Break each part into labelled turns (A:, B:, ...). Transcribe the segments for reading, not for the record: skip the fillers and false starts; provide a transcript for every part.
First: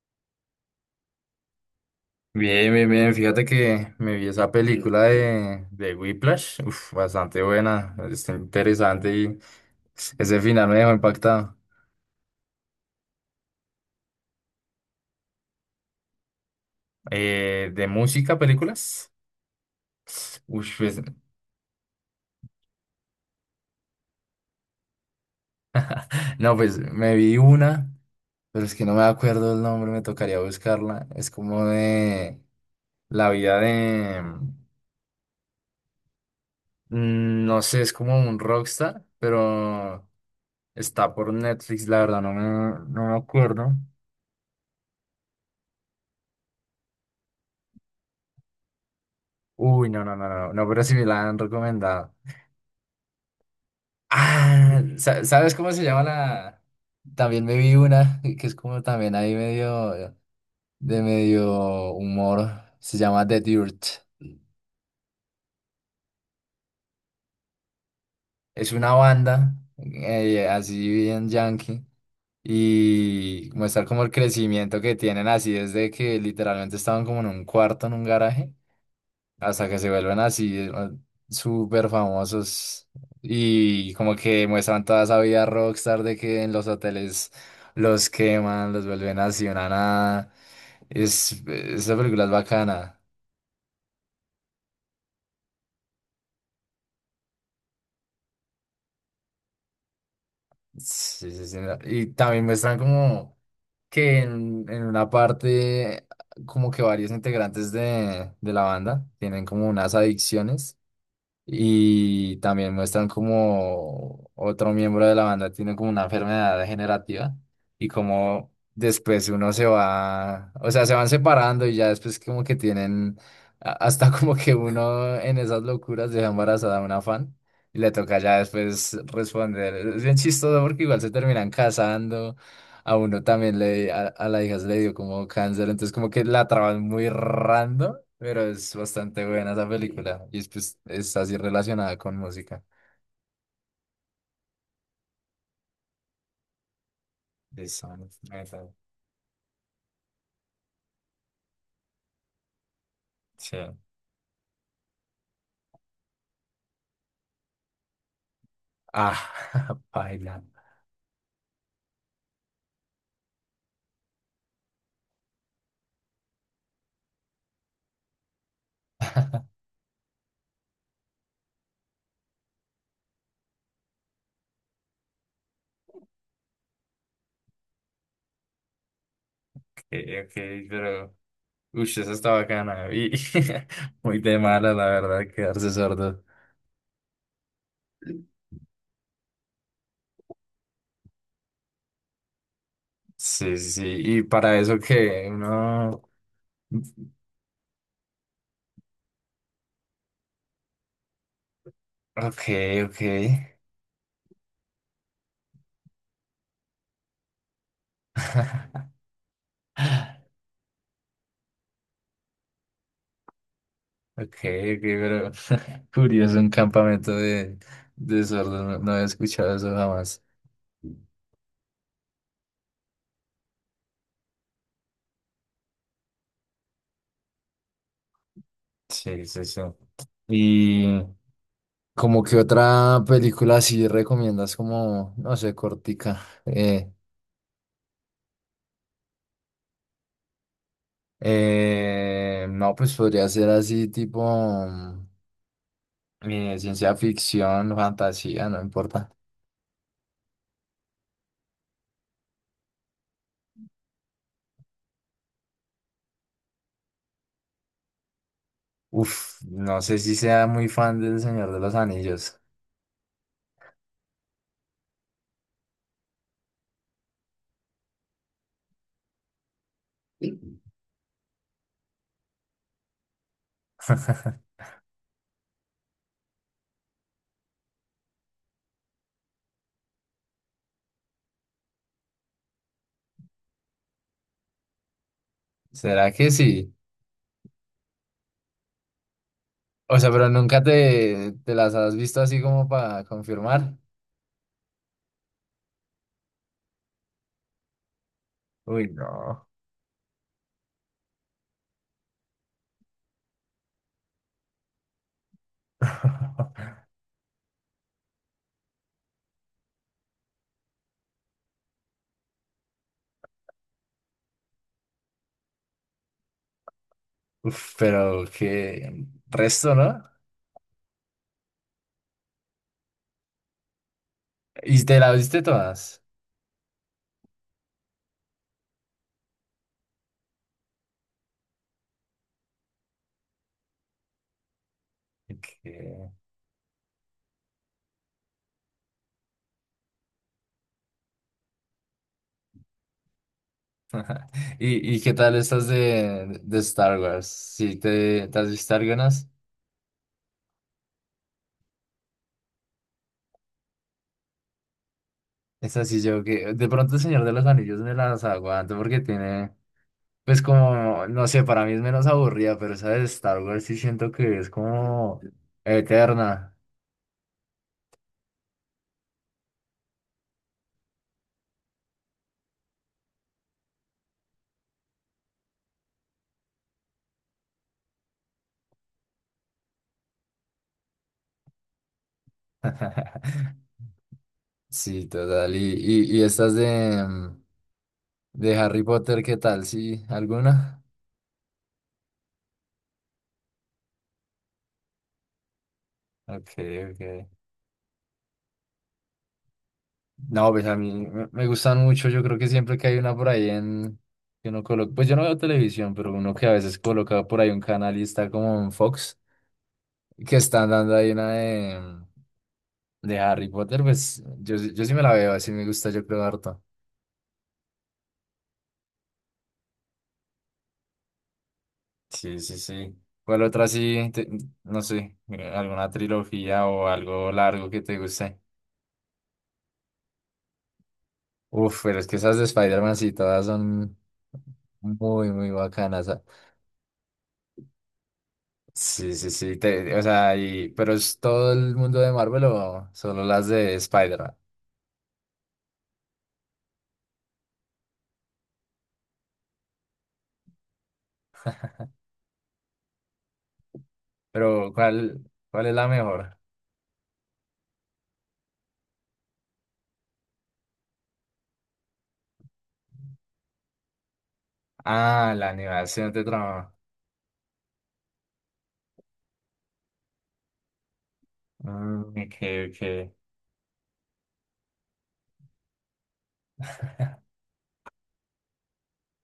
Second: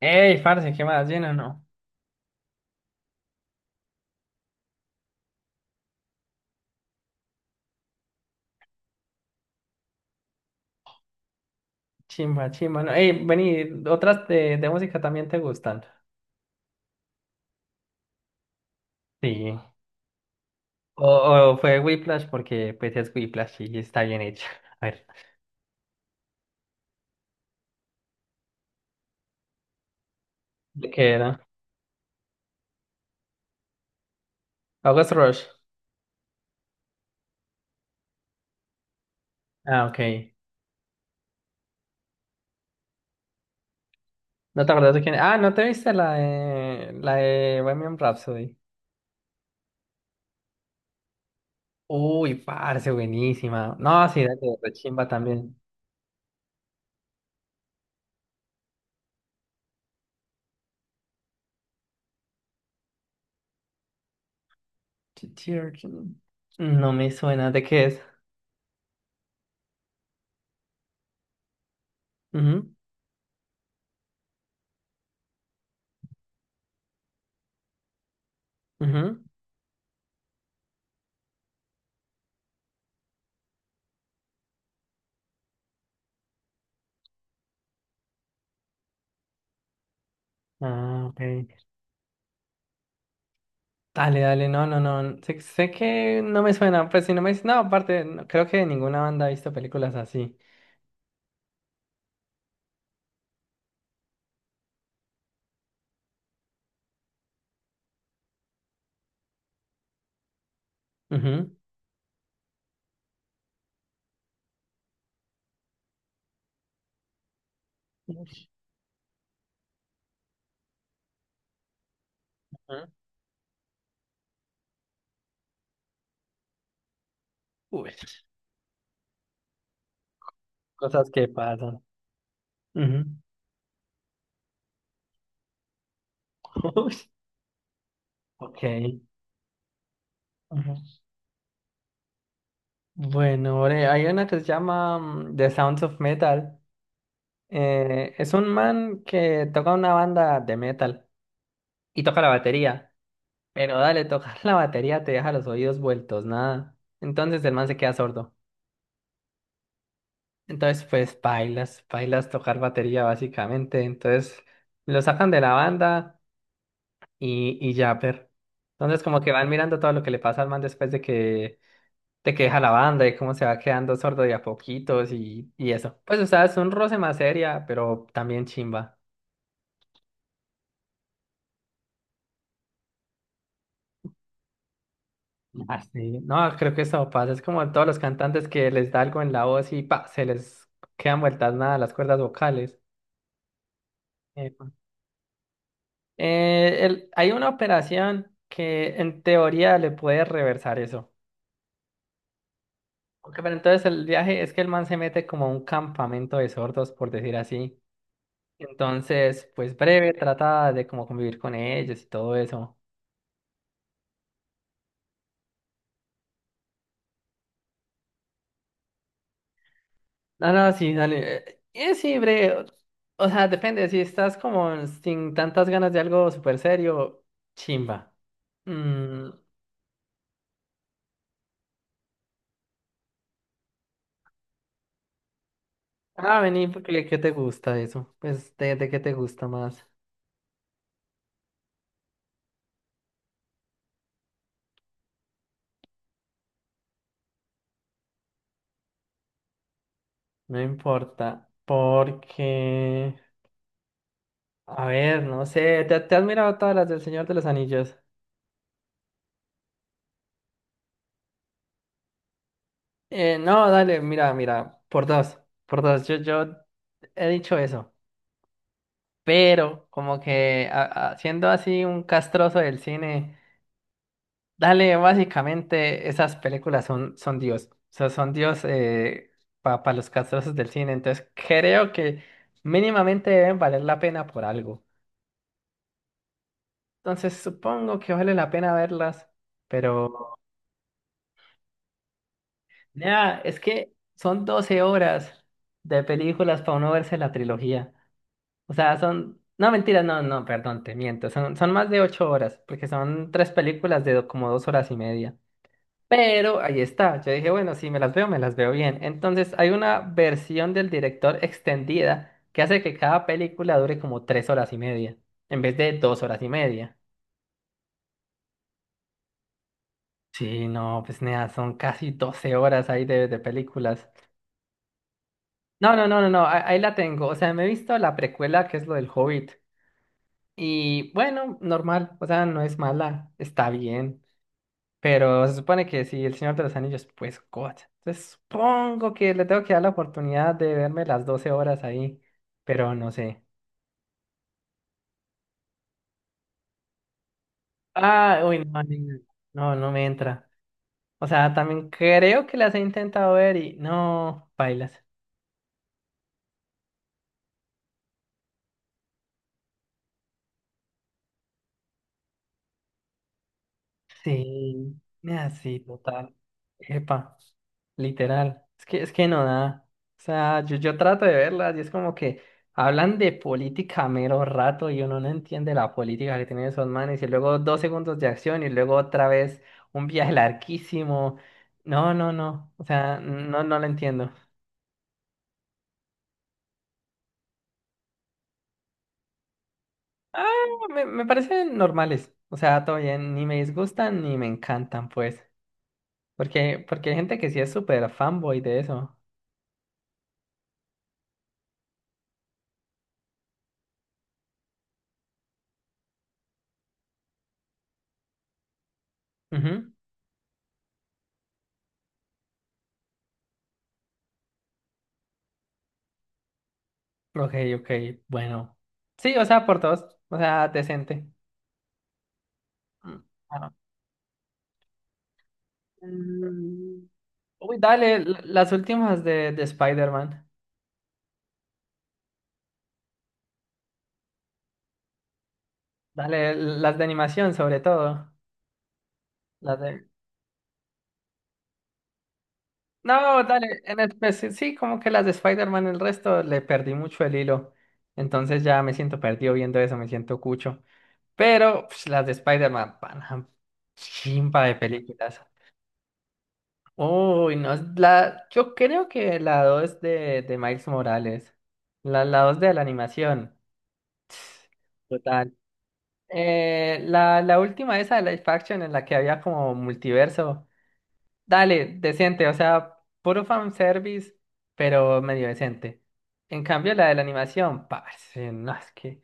A: Ey, parce, ¿qué más? ¿Bien o no?
B: Bien, bien, bien. Fíjate que me vi esa película de Whiplash. Uf, bastante buena. Está interesante y ese final me dejó impactado.
A: Chimba, chimba, no. Ey, vení, ¿otras de música también te gustan?
B: ¿De música, películas?
A: Sí.
B: Uf, pues,
A: O, o fue Whiplash porque pues es Whiplash y está bien hecha. A ver,
B: no, pues me vi una, pero es que no me acuerdo el nombre, me tocaría
A: ¿de
B: buscarla.
A: qué
B: Es
A: era?
B: como de la vida de,
A: August Rush.
B: no sé, es como un rockstar,
A: Ah,
B: pero
A: ok.
B: está por Netflix, la verdad, no me acuerdo.
A: ¿No te acuerdas de quién? Ah, ¿no te viste la de Bohemian Rhapsody?
B: Uy, no, no, no, no, no, pero sí me la han recomendado.
A: Uy, parce, buenísima. No, sí, de
B: Ah,
A: chimba también.
B: ¿sabes cómo se llama la? También me vi una que es como también ahí medio de medio humor. Se llama The Dirt.
A: Ch- Chir- No me suena, ¿de qué es?
B: Es una banda así bien yankee
A: Ujú,
B: y muestra como el crecimiento que tienen así desde que literalmente estaban como en un cuarto en un garaje
A: ujú.
B: hasta que se vuelven así súper famosos, y como que muestran toda esa vida rockstar de que en los hoteles los queman, los vuelven así una nada.
A: Ah, ok.
B: Esa película es bacana.
A: Dale, dale, no, no, no. Sé que no me suena, pues si no me dices, no, aparte, no, creo que ninguna banda ha visto películas así.
B: Sí, sí, sí. Y también muestran como que en una parte como que varios integrantes de la banda tienen como unas adicciones.
A: Ujú,
B: Y también muestran como otro miembro de la banda tiene como una enfermedad degenerativa, y
A: ujú.
B: como después uno se va, o sea, se van separando, y ya después como que tienen, hasta como que uno en esas locuras deja embarazada a una fan y
A: Uy.
B: le toca ya después responder. Es bien chistoso porque igual
A: Cosas
B: se
A: que
B: terminan
A: pasan.
B: casando, a
A: Ujú.
B: uno también le, a la hija se le dio como cáncer, entonces como que la traban
A: Uy.
B: muy random, pero
A: Ok.
B: es bastante buena esa película. Y es,
A: Ujú.
B: pues, es así relacionada con música.
A: Bueno, ore, hay una que se llama The Sounds of Metal.
B: The Sound of
A: Es un
B: Metal.
A: man que toca una banda de metal y toca la batería.
B: Sí.
A: Pero dale, tocar la batería te deja los oídos vueltos, nada. Entonces el man se queda sordo.
B: Ah, baila.
A: Entonces, pues, bailas, bailas tocar batería básicamente. Entonces, lo sacan de la banda y ya, per. Entonces, como que van mirando todo lo que le pasa al man después de que deja la banda y cómo se va quedando sordo de a poquitos y eso. Pues, o sea, es un roce más seria, pero también chimba.
B: Okay, ok, pero. Uy, eso está bacana. Y muy de mala, la verdad, quedarse
A: Así,
B: sordo.
A: no, creo que eso pasa. Es como todos los cantantes que les da algo en la voz y pa, se les quedan vueltas nada las cuerdas vocales.
B: Sí, sí, sí. Y
A: Eh,
B: para eso que uno.
A: Hay una operación que en teoría le puede reversar eso.
B: Ok, ok.
A: Ok, pero entonces el viaje es que el man se mete como a un campamento de sordos, por decir así. Entonces, pues breve, trata de como convivir con ellos y todo eso.
B: Ok, ok, pero curioso, un campamento de sordos, no, no había escuchado eso jamás.
A: No, no, sí, dale. Sí, breve. O sea, depende, si estás como sin tantas ganas de algo súper serio, chimba.
B: Sí,
A: Mm,
B: sí, sí. Y como que otra película así recomiendas como, no sé, cortica.
A: Vení,
B: Eh,
A: porque ¿qué te gusta de eso? Pues, ¿de qué te gusta más?
B: no, pues podría ser así tipo ciencia ficción, fantasía, no importa.
A: No importa, porque... A ver, no sé, ¿te has mirado todas las del Señor de los Anillos?
B: Uf, no sé si sea muy fan del Señor de los Anillos.
A: No, dale, mira, mira, por dos, yo he dicho eso, pero como que siendo así un castroso del cine, dale, básicamente esas películas son Dios, o sea, son Dios para los castrosos del cine, entonces creo que mínimamente deben valer la pena por algo,
B: ¿Será que sí?
A: entonces supongo que vale la pena verlas.
B: O sea, pero
A: Pero
B: nunca te las has visto así como para
A: ya, es
B: confirmar.
A: que son 12 horas de películas para uno verse la trilogía. O
B: Uy,
A: sea, son...
B: no.
A: No, mentira, no, no, perdón, te miento. Son más de 8 horas, porque son 3 películas de como 2 horas y media. Pero ahí está. Yo dije, bueno, si me las veo, me las veo bien. Entonces, hay una versión del director extendida que hace que cada película dure como 3 horas y media, en vez de 2 horas y media.
B: Uf, pero qué resto, ¿no?
A: Sí, no, pues nada, son casi 12 horas ahí de películas.
B: ¿Y te la viste
A: No,
B: todas?
A: no, no, no, no, ahí la tengo. O sea, me he visto la precuela que es lo del Hobbit. Y bueno, normal, o sea, no es mala, está bien. Pero se supone que
B: ¿Qué?
A: si El Señor de los Anillos, pues God. Entonces supongo que le tengo que dar la oportunidad de verme las 12 horas ahí, pero no sé.
B: ¿Y qué tal estas de Star Wars? ¿Sí te
A: Ah,
B: has
A: uy,
B: visto
A: no,
B: algunas?
A: no, no me entra. O sea, también creo que las he intentado ver y no, bailas.
B: Es así, yo que de pronto el Señor de los Anillos me las aguanto porque tiene, pues como, no sé, para mí es menos aburrida, pero esa de Star Wars sí siento que es
A: Sí,
B: como
A: nada, sí, total.
B: eterna.
A: Epa, literal. Es que no da. O sea, yo trato de verlas y es como que hablan de política a mero rato y uno no entiende la política que tienen esos manes y luego 2 segundos de acción y luego otra vez un viaje larguísimo. No, no, no. O sea, no, no lo entiendo.
B: Sí, total. ¿Y estas de Harry Potter, qué tal? ¿Sí?
A: Ah,
B: ¿Alguna?
A: me parecen normales. O sea, todo bien, ni me disgustan ni me encantan, pues.
B: Ok,
A: Porque,
B: ok.
A: porque hay gente que sí es súper fanboy de eso.
B: No, pues a mí me gustan mucho. Yo creo que siempre que hay una por ahí en. Que uno coloca. Pues yo no veo televisión, pero uno que a veces coloca por ahí un canal y está como en Fox,
A: Ujú.
B: que están dando ahí una de Harry Potter, pues yo sí me la veo, así me gusta, yo creo, harto.
A: Ok, ok, bueno. Sí, o sea, por dos. O sea, decente.
B: Sí, sí, sí.
A: Mm,
B: ¿Cuál otra
A: bueno.
B: sí? No sé, ¿alguna trilogía o
A: Mm,
B: algo largo
A: Uy,
B: que te
A: dale,
B: guste?
A: las últimas de Spider-Man.
B: Uf, pero es que esas de Spider-Man sí todas son muy, muy bacanas. Ah.
A: Dale, las de animación sobre todo.
B: Sí, sí, sí.
A: Las
B: te- o
A: de...
B: sea, y, pero ¿es todo el mundo de Marvel o solo
A: No,
B: las
A: dale,
B: de
A: en
B: Spider-Man?
A: especial, sí, sí, como que las de Spider-Man, el resto le perdí mucho el hilo. Entonces ya me siento perdido viendo eso, me siento cucho. Pero pues, las de Spider-Man, pana, chimpa
B: Pero
A: de
B: ¿cuál,
A: películas.
B: cuál es la mejor?
A: Uy, no, es la, yo creo que la 2 de Miles Morales. La 2 de la animación.
B: Ah, la
A: Total.
B: animación de trama.
A: La última esa de Life Action en la que había como multiverso. Dale,
B: Ok,
A: decente, o sea,
B: ok.
A: puro fanservice, pero medio decente. En cambio, la de la animación, parce, no, es que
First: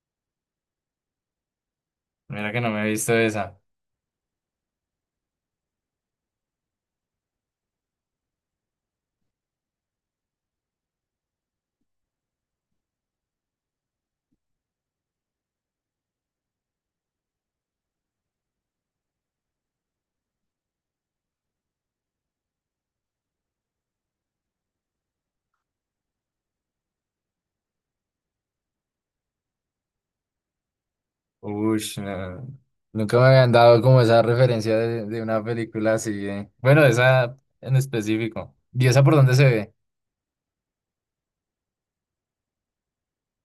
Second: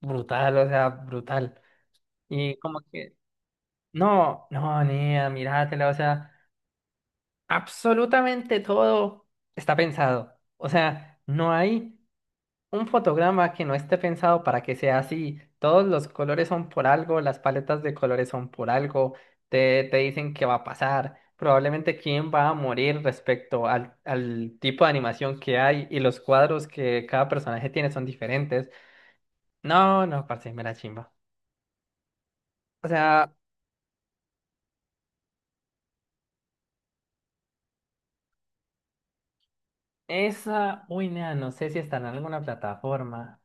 A: brutal, o sea, brutal.
B: Mira
A: Y
B: que no
A: como
B: me he visto
A: que,
B: esa.
A: no, no, niña, míratela, o sea. Absolutamente todo está pensado. O sea, no hay un fotograma que no esté pensado para que sea así. Todos los colores son por algo, las paletas de colores son por algo, te dicen qué va a pasar, probablemente quién va a morir respecto al, al tipo de animación que hay y los cuadros que cada personaje tiene son diferentes. No, no, parce, me la chimba.
B: Ush, no.
A: O
B: Nunca me
A: sea,
B: habían dado como esa referencia de una película así. Bueno, esa en específico. ¿Y esa por dónde se ve?
A: esa, uy, nea, no sé si está en alguna plataforma.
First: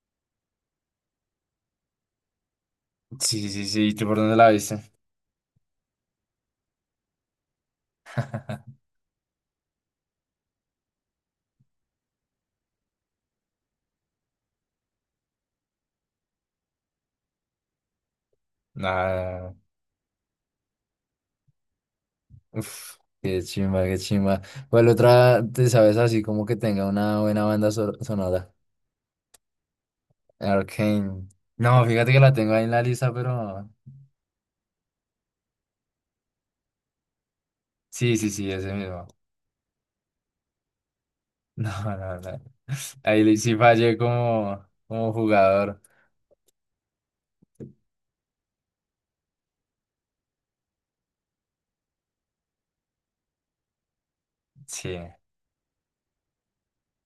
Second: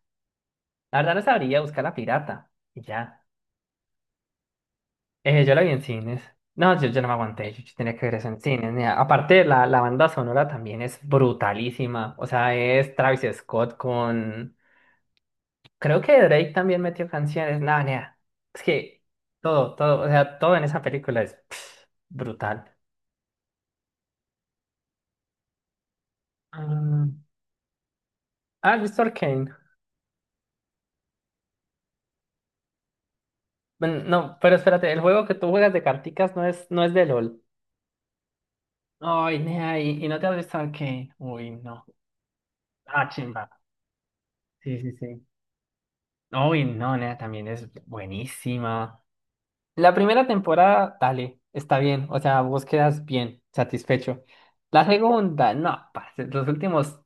A: La verdad no sabría buscar la pirata. Y ya.
B: Sí, sí, sí. ¿Tú por dónde la viste?
A: Yo la vi en cines. No, yo no me aguanté, yo tenía que ver eso en cines. Mira, aparte, la banda sonora también es brutalísima. O sea, es Travis Scott con... Creo que Drake también metió canciones. No, nea. Es que
B: Ah,
A: todo, todo, o sea, todo en esa película es pff, brutal.
B: uf, qué chimba, qué chimba. ¿Cuál otra te sabes así como que tenga
A: Ah,
B: una buena banda sonora?
A: ¿Has visto Arcane?
B: Arcane. No, fíjate que la tengo ahí en la lista, pero
A: Bueno, no, pero espérate, el juego que tú juegas de carticas no es, no es de LOL.
B: sí, sí, sí, ese mismo.
A: Ay, nea, y no te has visto Arcane. Uy,
B: No,
A: no.
B: no, no.
A: Ah,
B: Ahí
A: chimba.
B: sí fallé como,
A: Sí, sí,
B: como
A: sí.
B: jugador.
A: Uy, no, nena, también es buenísima. La primera temporada, dale, está bien. O sea, vos quedas bien, satisfecho. La
B: Sí.
A: segunda, no, parce,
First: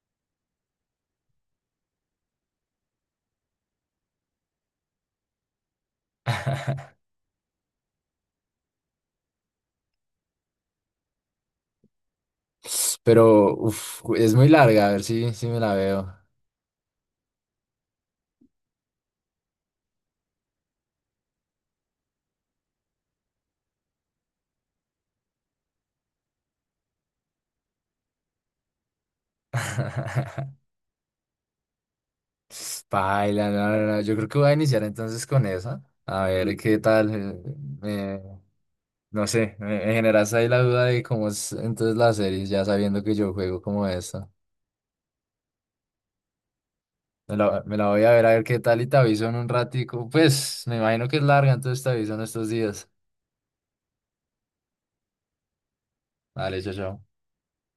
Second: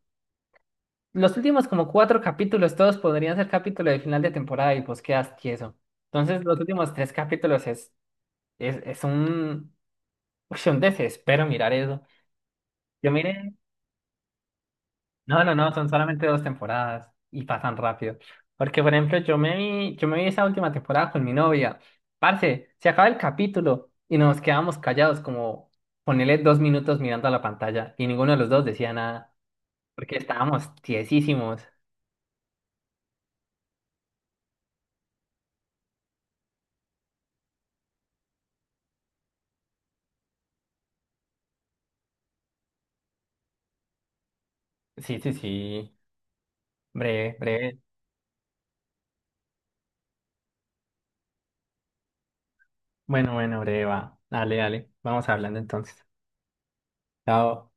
A: los últimos como 4 capítulos, todos podrían ser capítulos de final de temporada y vos quedas tieso. Entonces, los últimos 3 capítulos es un, uy, un desespero mirar eso. Yo miré
B: Pero uf, es muy larga, a ver si,
A: No,
B: si
A: no,
B: me
A: no,
B: la
A: son
B: veo.
A: solamente 2 temporadas y pasan rápido. Porque, por ejemplo, yo me vi esa última temporada con mi novia. Parce, se acaba el capítulo y nos quedamos callados, como ponerle 2 minutos mirando a la pantalla y ninguno de los dos decía nada, porque estábamos tiesísimos.
B: Paila, no, no, no. Yo creo que voy a iniciar entonces con esa. A ver qué tal. Me- No sé, me generaste ahí la duda de cómo es entonces la serie, ya sabiendo que yo juego como esta.
A: Sí, sí, sí.
B: Me
A: Breve,
B: la, me
A: breve.
B: la voy a ver qué tal y te aviso en un ratico. Pues me imagino que es larga, entonces te aviso en estos días.
A: Bueno, bueno, breve, va. Dale, dale. Vamos hablando entonces.
B: Vale, chao, chao.
A: Chao.